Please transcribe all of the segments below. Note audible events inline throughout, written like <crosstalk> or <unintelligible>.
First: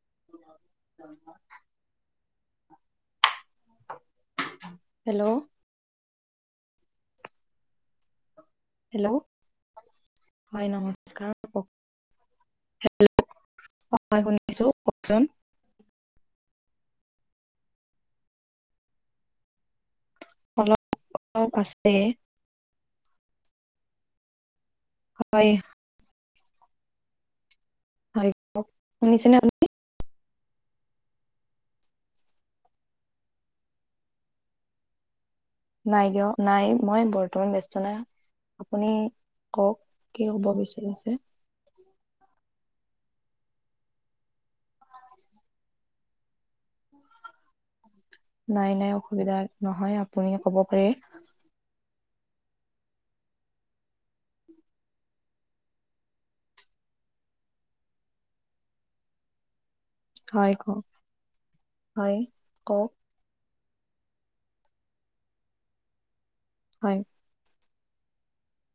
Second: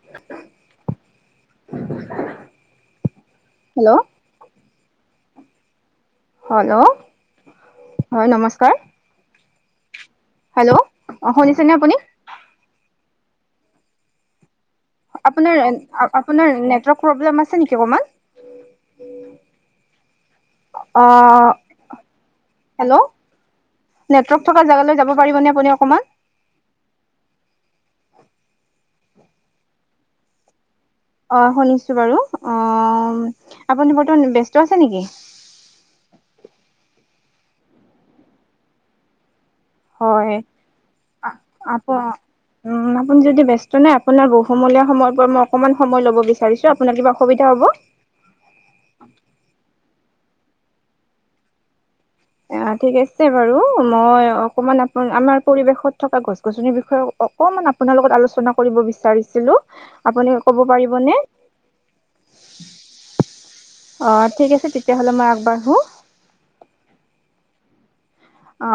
<inaudible> Hello hello, hello হয় নমস্কাৰ hello, হয় হেল্ল', অ, শুনিছেনে আপুনি? হেল্ল, অ, হয় শু আপোনাৰ আপোনাৰ নেটৰ্ব্ক প্ৰেম আছে নেকি অকমান অলপ অ অলপ আছে। হেল্ল', নেটৱৰ্ক থকা জেগালৈ যাব পাৰিব হয় নে আপুনি অকমান হয়, শুনিচিন নে আপুনি অ, শুনিছো বাৰু অ আপুনি বৰ্তমান ব্যস্ত আছে নেকি? নাই কিয় নাই মই বৰ্তমান ব্যস্ত নাই আপুনি কওক কি কব বিচাৰিছে? অ, উম আপোনি যদি ব্যস্ত নে, আপোনাৰ বহুমূলীয়া সময় পৰা মই অকনমান সময় ল'ব বিচাৰিছো আপোনাৰ কিবা অসুবিধা হ'ব? নাই-নাই অসুবিধা নহয় আপুনি কব পাৰে। অ, ঠিক আছে বাৰু, মই অকমান আপ আমাৰ পৰিৱেশত থকা গছ গছনিৰ বিষয়ে অকমান আপোনাৰ লগত আলোচনা কৰিব বিচাৰিছিলো। আপুনি হয় ক'ব কওক পাৰিবনে? হয় কওক অ, ঠিক আছে। তেতিয়াহ'লে মই আগবাঢ়ো। হয়, অ,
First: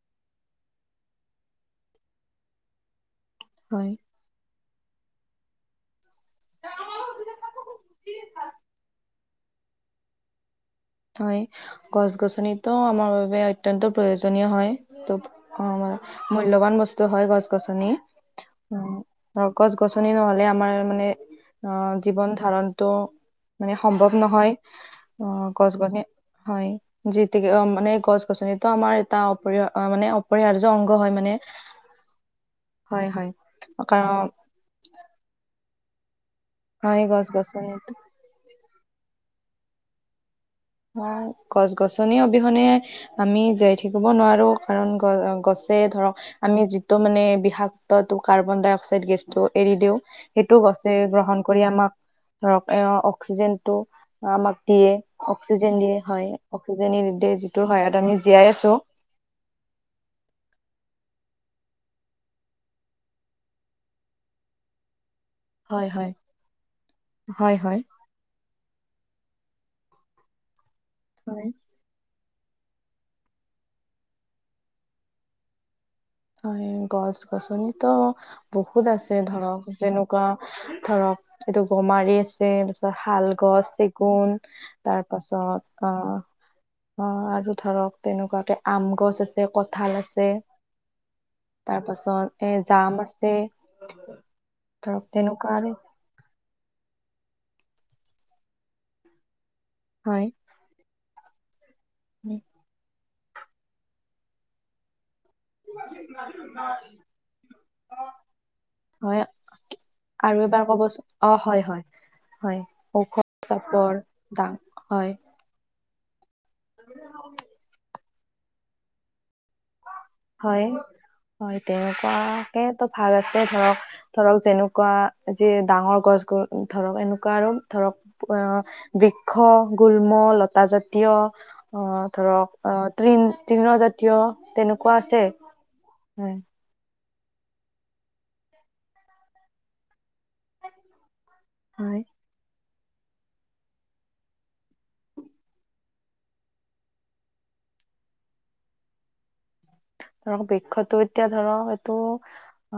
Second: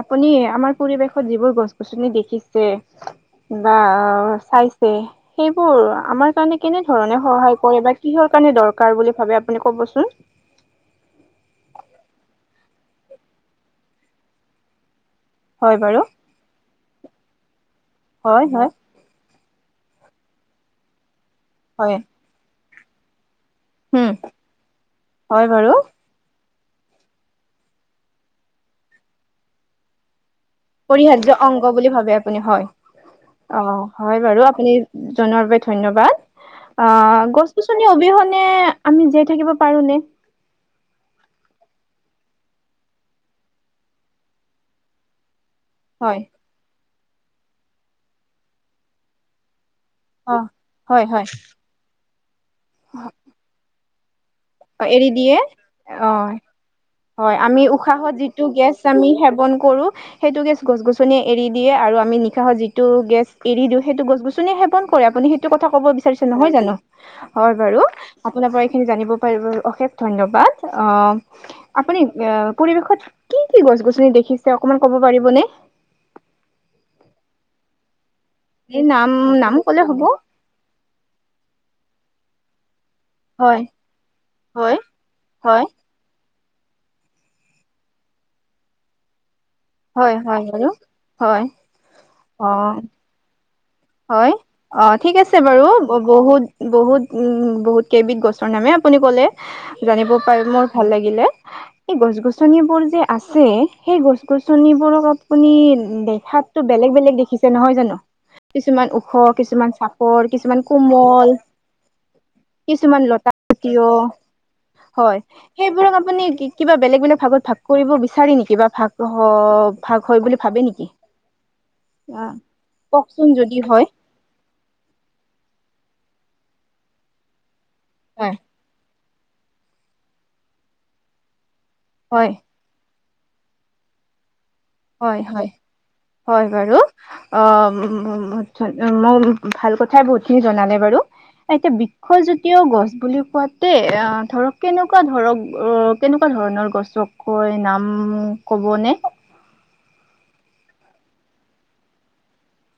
আপুনি আমাৰ পৰিৱেশত যিবোৰ গছ গছনি দেখিছে বা হয় চাইছে সেইবোৰ আমাৰ <unintelligible> কেনে ধৰণে সহায় কৰে বা কিহৰ কাৰণে দৰকাৰ বুলি ভাবে আপুনি কবচোন? হয়, গছ গছনিতটো আমাৰ বাবে অত্য়ন্ত প্ৰয়োজনীয় হয়। অ বাৰু মূল্যবান বস্তু হয় গছ গছ হয়-হয়। আৰু গছ গছনি নহলে আমাৰ মানে অ হয় জীৱন ধাৰণতটো মানে উম সম্ভৱ নহয় হয় আহ বাৰু গছ গনি হয়, যি অ মানে গছ গছনিতটো আমাৰ এটা অপৰি মানে অপৰিহাৰ্য অংগ হয় মানে পৰিহাৰ্য অংগ বুলি ভাবে আপুনি হয়। অ, হয় কাৰণ বাৰু আপুনি জনোৱাৰ বাবে ধন্যবাদ অ, গছ গছনি অবিহনে আমি যে থাকিব পাৰো নে অ গছ গছনি অবিহনে আমি জীয়াই থাকিব নোৱাৰো কাৰণ গ গছ যে হয় ধৰক, আমি যিটো মানে বিষাক্ত টো কাৰ্বন ডাই অক্সাইড গেছটোত এৰি দিওঁ। অ সেইটোও গছে হয় হয় গ্ৰহণ কৰি আমাক ধৰক এ অক্সিজেনটো আমাক অ দিয়ে এৰি অক্সিজেন দিয়ে অ হয় অক্সিজেন হয়', আমি যিটোৰ সহায়ত আমি উশাহত যিটো জীয়াই আছো গেছ আমি সেৱন কৰো। সেইটো গেছ গছ এৰি দিয়ে আৰু আমি নিশাহৰ যিটো গেছ এৰি দিওঁ। সেইটো গছ -গছনি সেৱন কৰে আপুনি সেইটো কথা ক'ব হয় হয় বিচাৰি নহয় জানো। হয় বাৰু, আপোনাৰ পৰা এই খিনি জানিব অশেষ ধন্যবাদ। অ, হয় অ', পৰিৱেশত কি কি গছ -গছনি দেখিছে অকমান ক'ব পাৰিবনে? হয়', গছ -গছনি টো এই বহুত নাম আছে নাম ধৰক ক'লে হ'ব যেনেকুৱা ধৰক এইটো গমাৰি আছে। ত শাল হয় গছ, চেগুন হয় তাৰ হয় পাছত অ' অ', আৰু ধৰক তেনেকুৱাকে আম গছ আছে, কঁঠাল হয় আছে। হয় বাৰু হয় তাৰ অ পাছত এ জাম আছে। হয়', অ' ধৰক ঠিক আছে তেনেকুৱা বাৰু আৰু বহুত বহুত উম, বহুত কেইবিধ গছৰ নামে আপুনি ক'লে। জানিব হয় পাৰি মোৰ ভাল লাগিলে। এই গছ -গছনিবোৰ যে আছে। সেই গছ গছনিবোৰক আপু আপুনি দেখাতটো বেলেগ বেলেগ দেখিছে নহয় জানো? কিছুমান ওখ, হয় কিছুমান চাপৰ, আৰু কিছুমান এবাৰ ক'বচোন কোমল, অ হয় হয় হয় কিছুমান ঔষধ লতা জাতীয় চাপৰ দাম হয়। সেই সেই বিলাক আপুনি কিবা বেলেগ বেলেগ ভাগত ভাগ কৰিব বিচাৰে নেকি? বা ভাগ অ, ভাগ হয় বুলি ভাবে নেকি হয় অ', তেনেকুৱাকেতো ক ভাগ আছে ধৰক ধৰক, যেনেকুৱা যিয়ে ডাঙৰ গছ বোৰ ধৰক এনেকুৱা আৰু ধৰক, হয় অ বৃক্ষ গুল্ম লতা জাতীয় অ' হয় ধৰক অ' তৃণ তৃণজাতীয় তেনেকুৱা আছে হয়', হয়', হয়', বাৰু অ', ম মই ভাল কথাই বহুতখিনি জনালে বাৰু, এতিয়া হয় বৃক্ষজাতীয়ও গছ। বুলি কোৱাতে অ ধৰক, কেনেকুৱা ধৰক অ, কেনেকুৱা ধৰণৰ গছকৈ নাম উম, ক'বনে? ধৰক, বৃক্ষটো এতিয়া ধৰক এইটো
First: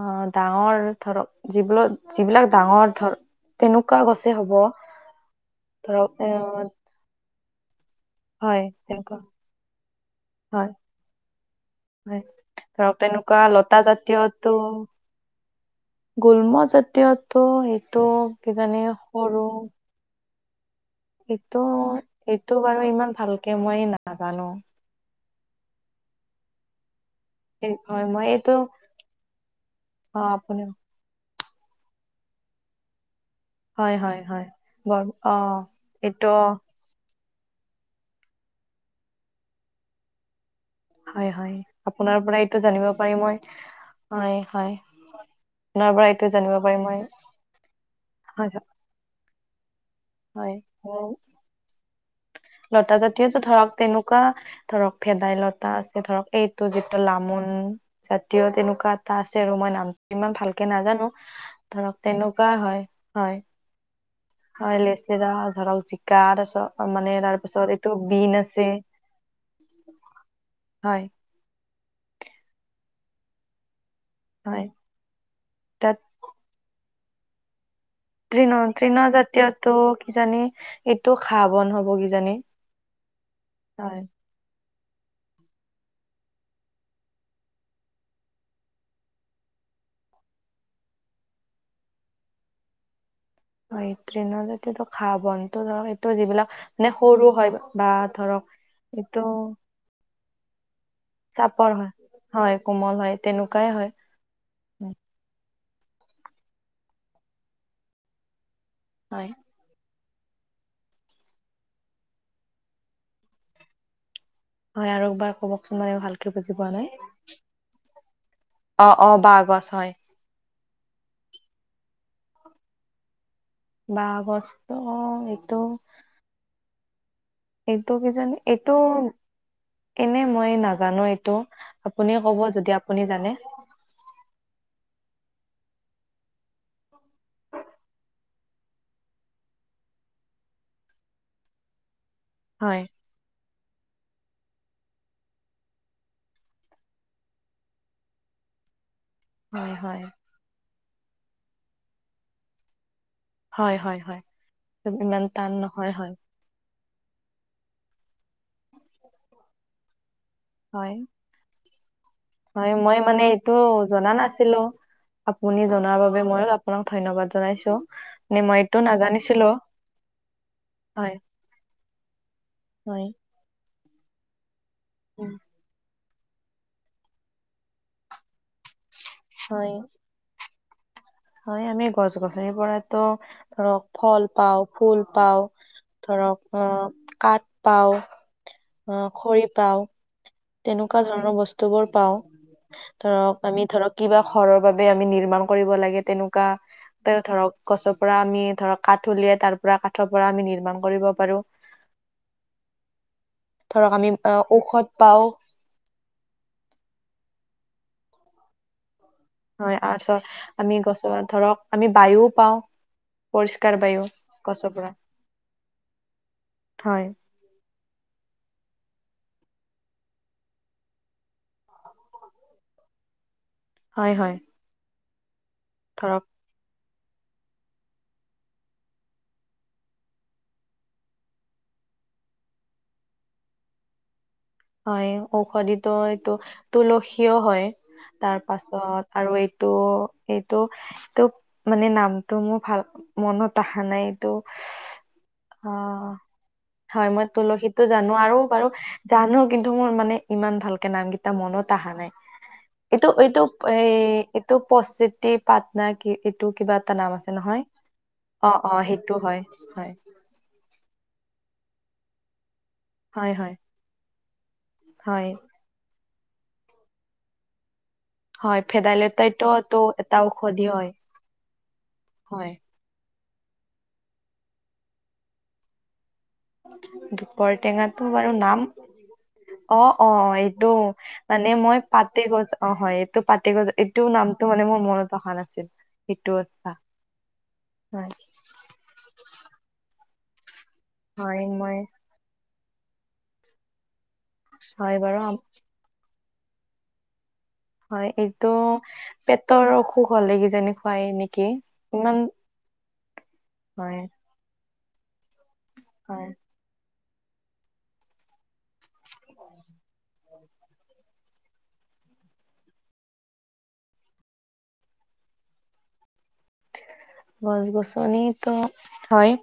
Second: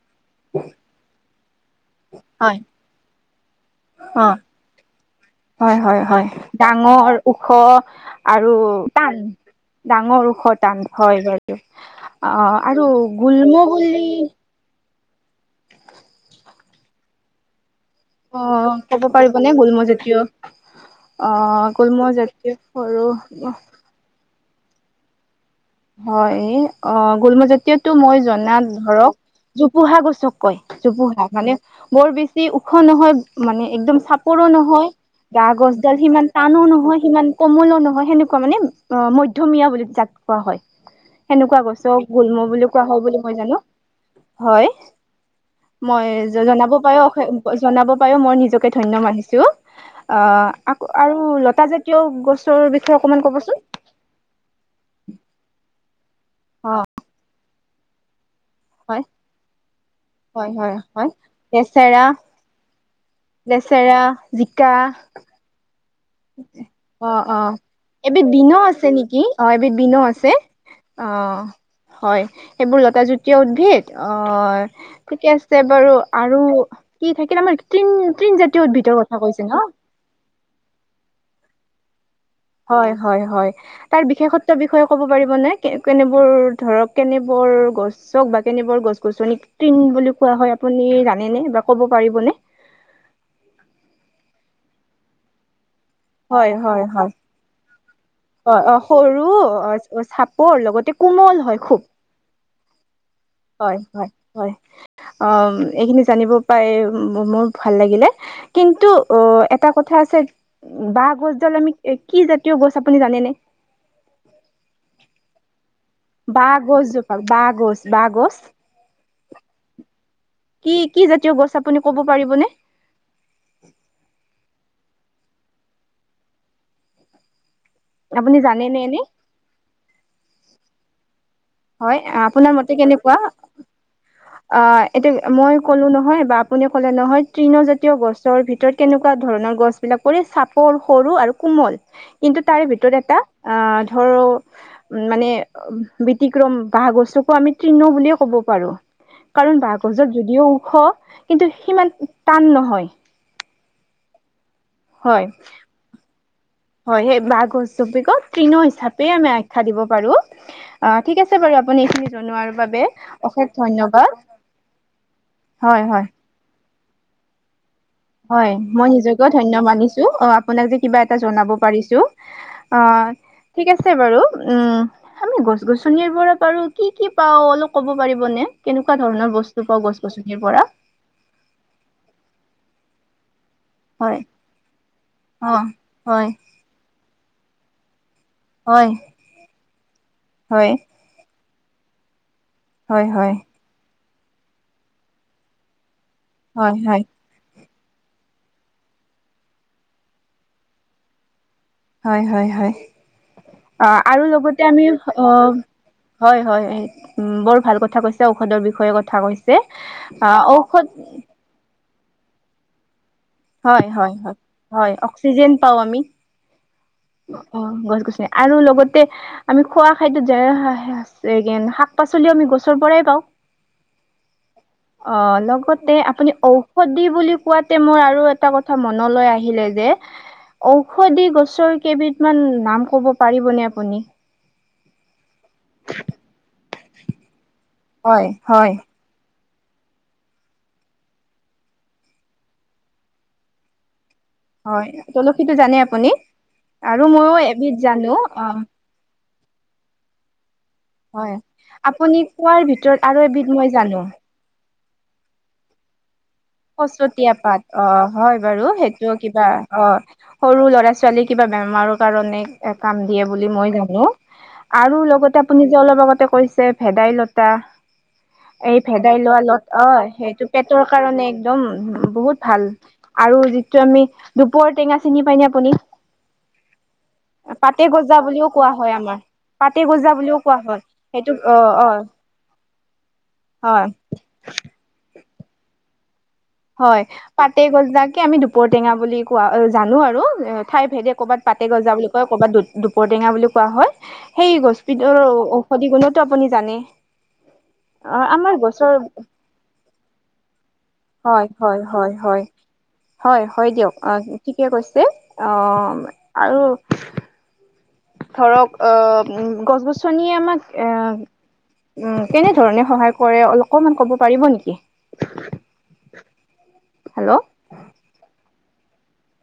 অ ডাঙৰ ধৰক যিবোৰ যিবিলাক হয় ডাঙৰ ধৰ তেনেকুৱা অ গছে হ'ব। হয়', হয়', ধৰক হয়', এ ডাঙৰ ওখ আৰু হয় টান তেনেকুৱা ডাঙৰ ওখ টান হয় বাইদেউ। হয়', ধৰক তেনেকুৱা লতা জাতীয়টো গোল্ম জাতীয় টো ত অ কিজানি ক'ব সৰু পাৰিবনে গুল্মজাতীয় অ এইটো, গুল্মজাতীয় এইটো বাৰু ইমান সৰু ভালকে মই নাজানো। হয়', এই অ', এই গোল্মজাতীয়টো হয় মই এইটো জনাত ধৰক জোপোহা অ গছক কয় আপুনি জোপোহা মানে বৰ বেছি ওখ নহয় মানে হয় একদম হয় চাপৰো হয় নহয়। গম অ গা গছডাল সিমান এইটো টানো নহয়। সিমান কোমলো নহয় সেনেকুৱা মানে অ মধ্যমীয়া বুলি যাক কোৱা হয়। হয় হয় সেনেকুৱা গছক আপোনাৰ গুল্ম পৰা এইটো বুলি কোৱা জানিব হয় পাৰি বুলি মই জানো। হয়, আপোনাৰ মই পৰা এইটো জানিব জনাব পাৰি মই পাৰো জনাব পাৰো মই হয় নিজকে ধন্য মানিছো। হয় আহ আকৌ হয়। আৰু লতা জাতীয় গছৰ লতা বিষয়ে অকমান জাতীয়তো কবচোন? ধৰক তেনেকুৱা ধৰক ভেদাইলতা আছে। ধৰক এইটো অ যিটো লামোন এতিয়াও তেনেকুৱা হয় এটা আছে আৰু মই নামটো ইমান হয় ভালকে হয় নাজানো। হয় ধৰক লেচেৰা তেনেকুৱা হয়। হয় লেচেৰা, জিকা হয়' লেচৈৰা ধৰাক অ অ এবিধ বিন আছে নেকি অ এবিধ বিন আছে হয় অ হয় এইবোৰ লতা জুতীয়া উদ্ভিদ অ হয় ঠিকে আছে বাৰু তাত আৰু কি থাকিল আমাৰ তৃণ তৃণ তৃণজাতীয় উদ্ভিদৰ তৃণ কথা কৈছে ন জাতীয়টো কিজানি এইটো খা বন হব কিজানি হয় হয় হয় তাৰ বিশেষত্বৰ বিষয়ে ক'ব পাৰিবনে কেনেবোৰ ধৰক কেনেবোৰ গছক বা কেনেবোৰ গছ গছনি কি বুলি কোৱা হয় আপোনী জানেনে বা ক'ব পাৰিবনে অ ট্ৰেইনৰত খা বনতো ধ টো হয় যিবিলাক হয় মানে সৰু হয় বা অ ধৰক সৰু এইটো অ চাপৰ লগতে কোমল চাপৰ খুব হয় হয় কোমল হয় হয় হয় হয় এইখিনি জানিব পাই মোৰ ভাল লাগিলে কিন্তু অ হয় এটা কথা কঠ আছে বাঁহ গছডাল আমি কি জাতীয় গছ আপুনি জানেনে হয় আৰু একবাৰ ক'ব তমাৰও ভালকে বুজি বাঁহ পোৱা নাই গছজোপা বাঁহ গছ বাঁহ গছ অ অ বহ গছ হয় কি কি জাতীয় গছ আপুনি ক'ব পাৰিবনে বাহ বস্ত এইটো এইটো কিজান আপুনি এইটো জানেনে এনে এনে মই নাজানো এই হয় আপোনাৰ মতে কেনেকুৱা অ এতিটো মই ক'লো নহয় বা আপুনি ক'লে নহয় তৃণজাতীয় গছৰ ভিতৰত কেনেকুৱা ধৰণৰ গছ বিলাক চাপৰ সৰু আৰু কোমল কিন্তু তাৰে হয় ভিতৰত এটা আহ ধৰো মানে অতিক্ৰম বাঁহগছোকো আমি তৃণ বুলিয়ে ক'ব পাৰো কাৰণ হয় হয় বাঁহগছত যদিও ওখ কিন্তু সিমান টান নহয় হয় হয় হয় ইমান হয় টান নহয় হয় হয় সেই বাহ অ হয় ঠিক আছে বাৰু আপুনি এইিন হয় মই মানে এইটো জনা নাছিলো আপুনি হয় হয় জনাৰ বাবে মই আপোনাক ধন্যবাদ জনাইছো মানে হয় এইটো মই নিজকেও নাজানিছিলো ধন্য মানিছো অ আপোনাক যে কিবা হয় এটা জনাব পাৰিছো অ হয় ঠিক আছে বাৰু উম উম, আমি গছ গছ গছনিৰ পৰা পাৰো কি কি পাও অলপ ক'ব পাৰিবনেে কেনেকুৱা ধৰণৰ বস্তু হয় পাও গছ গছনিৰ পৰা হয় আমি গছ গছনিৰ পৰাতো ধৰক হয় ফল পাওঁ ফুল পাও অ হয় ধৰক অ কাঠ পাওঁ হয় আহক হয় ধৰক হয় হয় আমি ধৰক কিবা খৰৰ বাবে আমি নিৰ্মাণ কৰিব লাগে তেনেকুৱা হয় হয় তেওঁ ধৰক গছৰ পৰা আমি ধৰক কাঠ উলিয়াই তাৰ পৰা কাঠৰ পৰা আমি নিৰ্মাণ কৰিব পাৰো হয় হয় হয় অ ধৰক আমি আৰু লগতে আমি ঔষধ পাও অ হয় হয় উ বৰ ভাল কথা কৈছে ঔষধৰ বিষয়ে কথা কথা কৈছে হয় আহ তাৰপিছত আমি ঔষধ গছৰ ধৰক আমি বায়ু পাওঁ পৰিষ্কাৰ হয় বায়ু হয় গছৰ পৰা হয় অক্সিজেন পাওঁ আমি হয় অ গছ গ আৰু লগতে আমি খোৱা খাদ্ওৈত যে শাক পাচলিও আমি গছৰ পৰাই পাওঁ হয় হয় অ লগতে ধৰক আপুনি ঔষধি বুলি কোৱাতে মই আৰু এটা কথা মনলৈ আহিলে যে ঔষধি গছৰ কেইবিধমান নাম ক'ব পাৰিবনে আপুনি হয় ঔষধিতো এইটো তুলসীও হয় হয় তাৰ হয় পাছত আৰু এইটো, এইটো, এইটো মানে নামটো মোৰ ভাল মনত অহা নাই। অ হয় তুলসীটো জানে আপুনি আৰু হয় মই ময়ো এবিধ তুলসীটো জানো আৰু অ বাৰু জানো কিন্তু মোৰ মানে ইমান ভাল- নামকেইটা হয় মনত আহা নাই আপুনি কোৱাৰ ভিতৰত এইটো আৰু এইটো এবিধ মই এ জানো এইটো পচেটিৰ পাত না কি কিবা এটা নাম আছে সচতীয়া পাত নহয়। অ হয় অ বাৰু অ সেইটো হয় কিবা অ হয় সৰু ল'ৰা ছোৱালীক কিবা বেমাৰৰ কাৰণে এ কাম দিয়ে হয় বুলি হয় মই জানো আৰু হয় লগতে আপুনি যে অলপ আগতে কৈছে ভেদাইলতা হয় এই ভেদাই লোৱা ভেদাইলতাইতো লত টো অ এটা সেইটো ঔষধি পেটৰ হয় কাৰণে একদম বহুত হয় ভাল আৰু যিটো আমি দুপৰ টেঙা চিনি পাই নে আপুনি? পাতে দুপৰটেঙাটো গজা বাৰু বুলিও নাম কোৱা হয় আমাৰ অ পাতে অ গজা বুলিও কোৱা এইটো হয় সেইটো মানে অ মই অ পাতে গছ অ হয় এইটো পাতে গছ হয় এইটো নামটো মানে মোৰ মনত অহা নাছিল। সেইটো আচ্ছা হয় পাতে হয় গ'জাকে আমি দুপৰ টেঙা বুলি কোৱা জানো আৰু ঠাই ভেদে হয় ক'ৰবাত পাতে মই গজা বুলি। কয় ক'ৰবাত দু দুপৰটেঙা বুলি কোৱা হয়। সেই হয় গছবিধৰ বাৰু ও ঔষধি গুণতো আপুনি জানে। হয় অ এইটো আমাৰ গছৰ পেটৰ অসুখ হ'লে কিজানি হয় নেকি, হয় হয় ইমান। হয় হয়, হয়, দিয়ক অ' ঠিকে কৈছে অ' আৰু ধৰক অ' গছ গছনিয়ে আমাক এ উম কেনে ধৰণে সহায় কৰে অকমান ক'ব পাৰিব নেকি? <inaudible> হেল্ল' গছ গছনিটো হয় ব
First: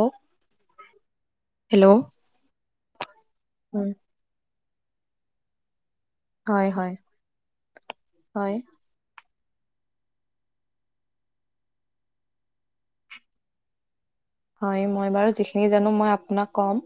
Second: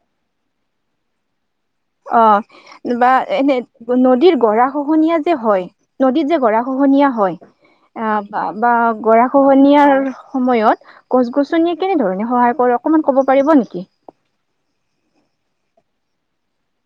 অ বা এনে হয় নদীৰ গৰা খহনীয়া যে হয় নদীত যে গৰা খহনীয়া হয় হয় অহ বা গৰা- -খহনিয়াৰ সময়ত গছ গছনিয়ে কেনেধৰণে সহায় কৰে অকনমান ক'ব পাৰিব নেকি? হয় মই বাৰু যিখিনি জানো মই আপোনাক কম।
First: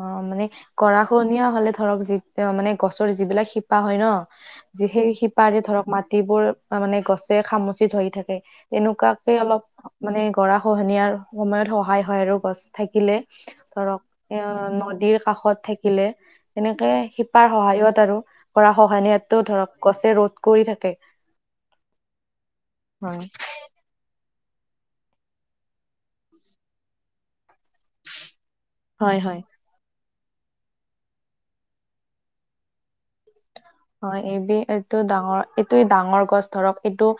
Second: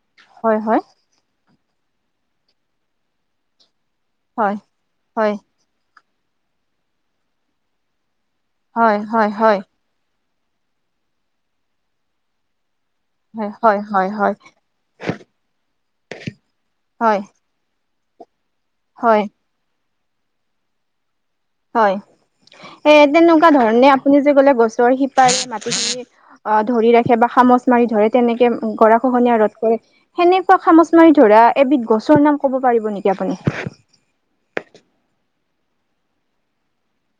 অ' মানে হয় হয় গৰাখনীয়া হ'লে ধৰক যি মানে গছৰ যিবিলাক শিপা শিপা হয় হয় ন যিখিনি হয় শিপাৰে ধৰক মাটিবোৰ মানে গছে খামুচি ধৰি থাকে। হয় হয় এনেকুৱাকে হয় অলপ মানে গৰা খহনীয়াৰ সময়ত সহায় হয় আৰু গছ। থাকিলে হয় হয় ধৰক হয় এ নদীৰ কাষত থাকিলে তেনেকে হয় শিপাৰ সহায়ত আৰু গৰা হয় খহনীয়াটো ধৰক গছে ৰ'ধ কৰি থাকে। হয়, এ হয় তেনেকুৱা ধৰণে আপুনি যে ক'লে। গছৰ শিপাৰে মাটিখিনি অ' ধৰি ৰাখে বা খামোচ মাৰি ধৰে তেনেকে হয় গৰাখহনীয়া হয় ৰধ কৰে। সেনেকুৱা খামোচ মাৰি ধৰা এবিধ গছৰ নাম ক'ব পাৰিব নেকি আপুনি? হয় এইবি এইটো ডাঙৰ এইটো ডাঙৰ গছ ধৰক এইটো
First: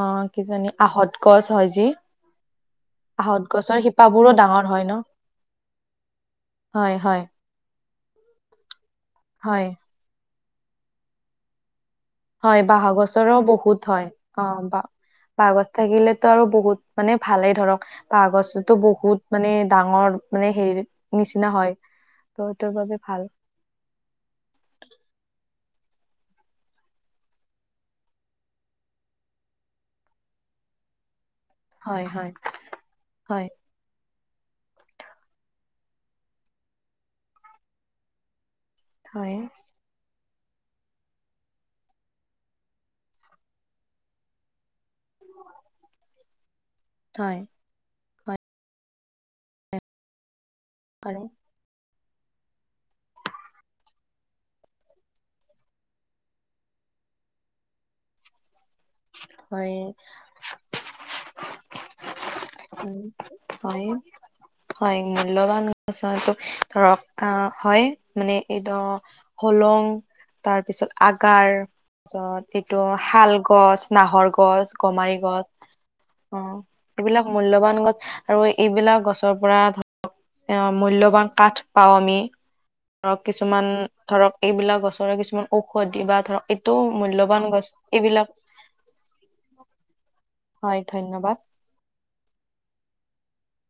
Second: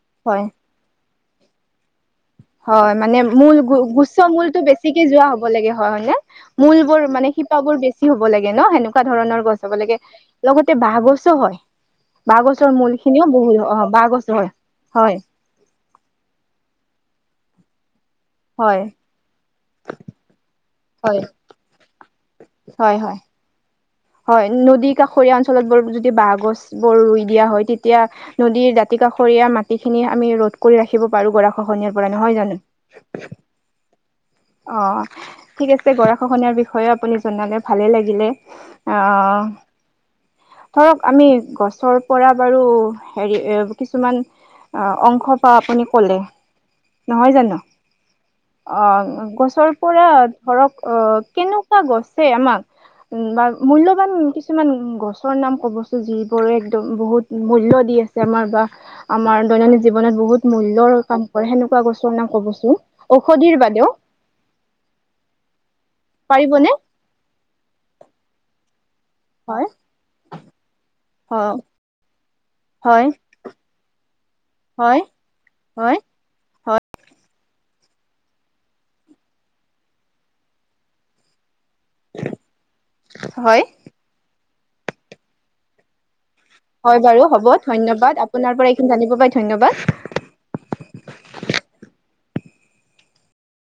অ' হয় কিজানি আহত গছ হয় যে হয় মানে মূল গুচ্চ মূলতটো ডাঙৰ হয় ন বেছিকে যোৱা হ'ব লাগে হয়, হয়নে মূল হয় বোৰ হয় মানে। শিপাবোৰ বেছি হ'ব লাগে ন সেনেকুৱা ধৰণৰ গছ হয় হ'ব লাগে লগতে বাঁহ গছো হয়। হয় গছৰ বাঁহ মূল খিনিও গছৰো অ বহুত বাঁহ হয় গছো অ' বা হয় বাঁহ গছ থাকিলেতো আৰু বহুত মানে ভালেই ধৰক বাঁহ গছতো হয় বহুত মানে ডাঙৰ মানে হেৰি হয় নিচিনা হয়। বহুতৰ হয় বাবে হয়। ভাল। হয় নদী কাষৰীয়া অঞ্চলত যদি বাহঁগছবোৰ ৰুই দিয়া হয়। তেতিয়া নদীৰ দাতি কাষৰীয়া মাটিখিনি আমি ৰধ কৰি ৰাখিব পাৰো গৰা খহনীয়াৰ হয় পৰা হয় নহয় জানো। হয় অ' ঠিক আছে, গৰা খহনাহীয়াৰ বিষয়ে আপুনি জনালে ভালে লাগিলে। অ' হয় অ'। ধৰক আমি গছৰ পৰা বাৰু হেৰি এ কিছুমান। অ' অংশ পা আপুনি ক'লে নহয় হয় জানো অ'। গছৰ পৰা ধৰক অ' আৰু কেনেকুৱা গছে আমাক উম, বা মূল্যবান কিছুমান গছৰ নাম ক'বচো যিবোৰে একদম বহুত মূল্য দিয়ে। আমাৰ বাহ। আমাৰ হয় দৈনন্দিন জীৱনত বহুত মূল্যৰ কাম কৰে সেনেকুৱা গছৰ নাম ক'ব চোন উম ঔষধিৰ হয় বাদেও। হয়, মূল্যবান গছ এইটো পাৰিবনে ধৰক অ' হয় মানে এই ধৰক। হয় হলং তাৰপিছত অ আগাৰ তাৰপিছত এইটো হয় শাল গছ। বাহৰ গছ, হয় গমাৰি গছ হয় অ'। এইবিলাক মূল্যবান গছ আৰু এইবিলাক গছৰ পৰা ধৰক এ মূল্যবান কাঠ। পাওঁ আমি ধৰক হয় কিছুমান ধৰক এইবিলাক গছৰে কিছুমান ঔষধি বা ধৰক। এইটো হয়, বাৰু মূল্যবান হ'ব, গছ ধন্যবাদ এইবিলাক আপোনাৰ পৰা এইখিনি জানিব পাই, ধন্যবাদ। হয়, ধন্যবাদ।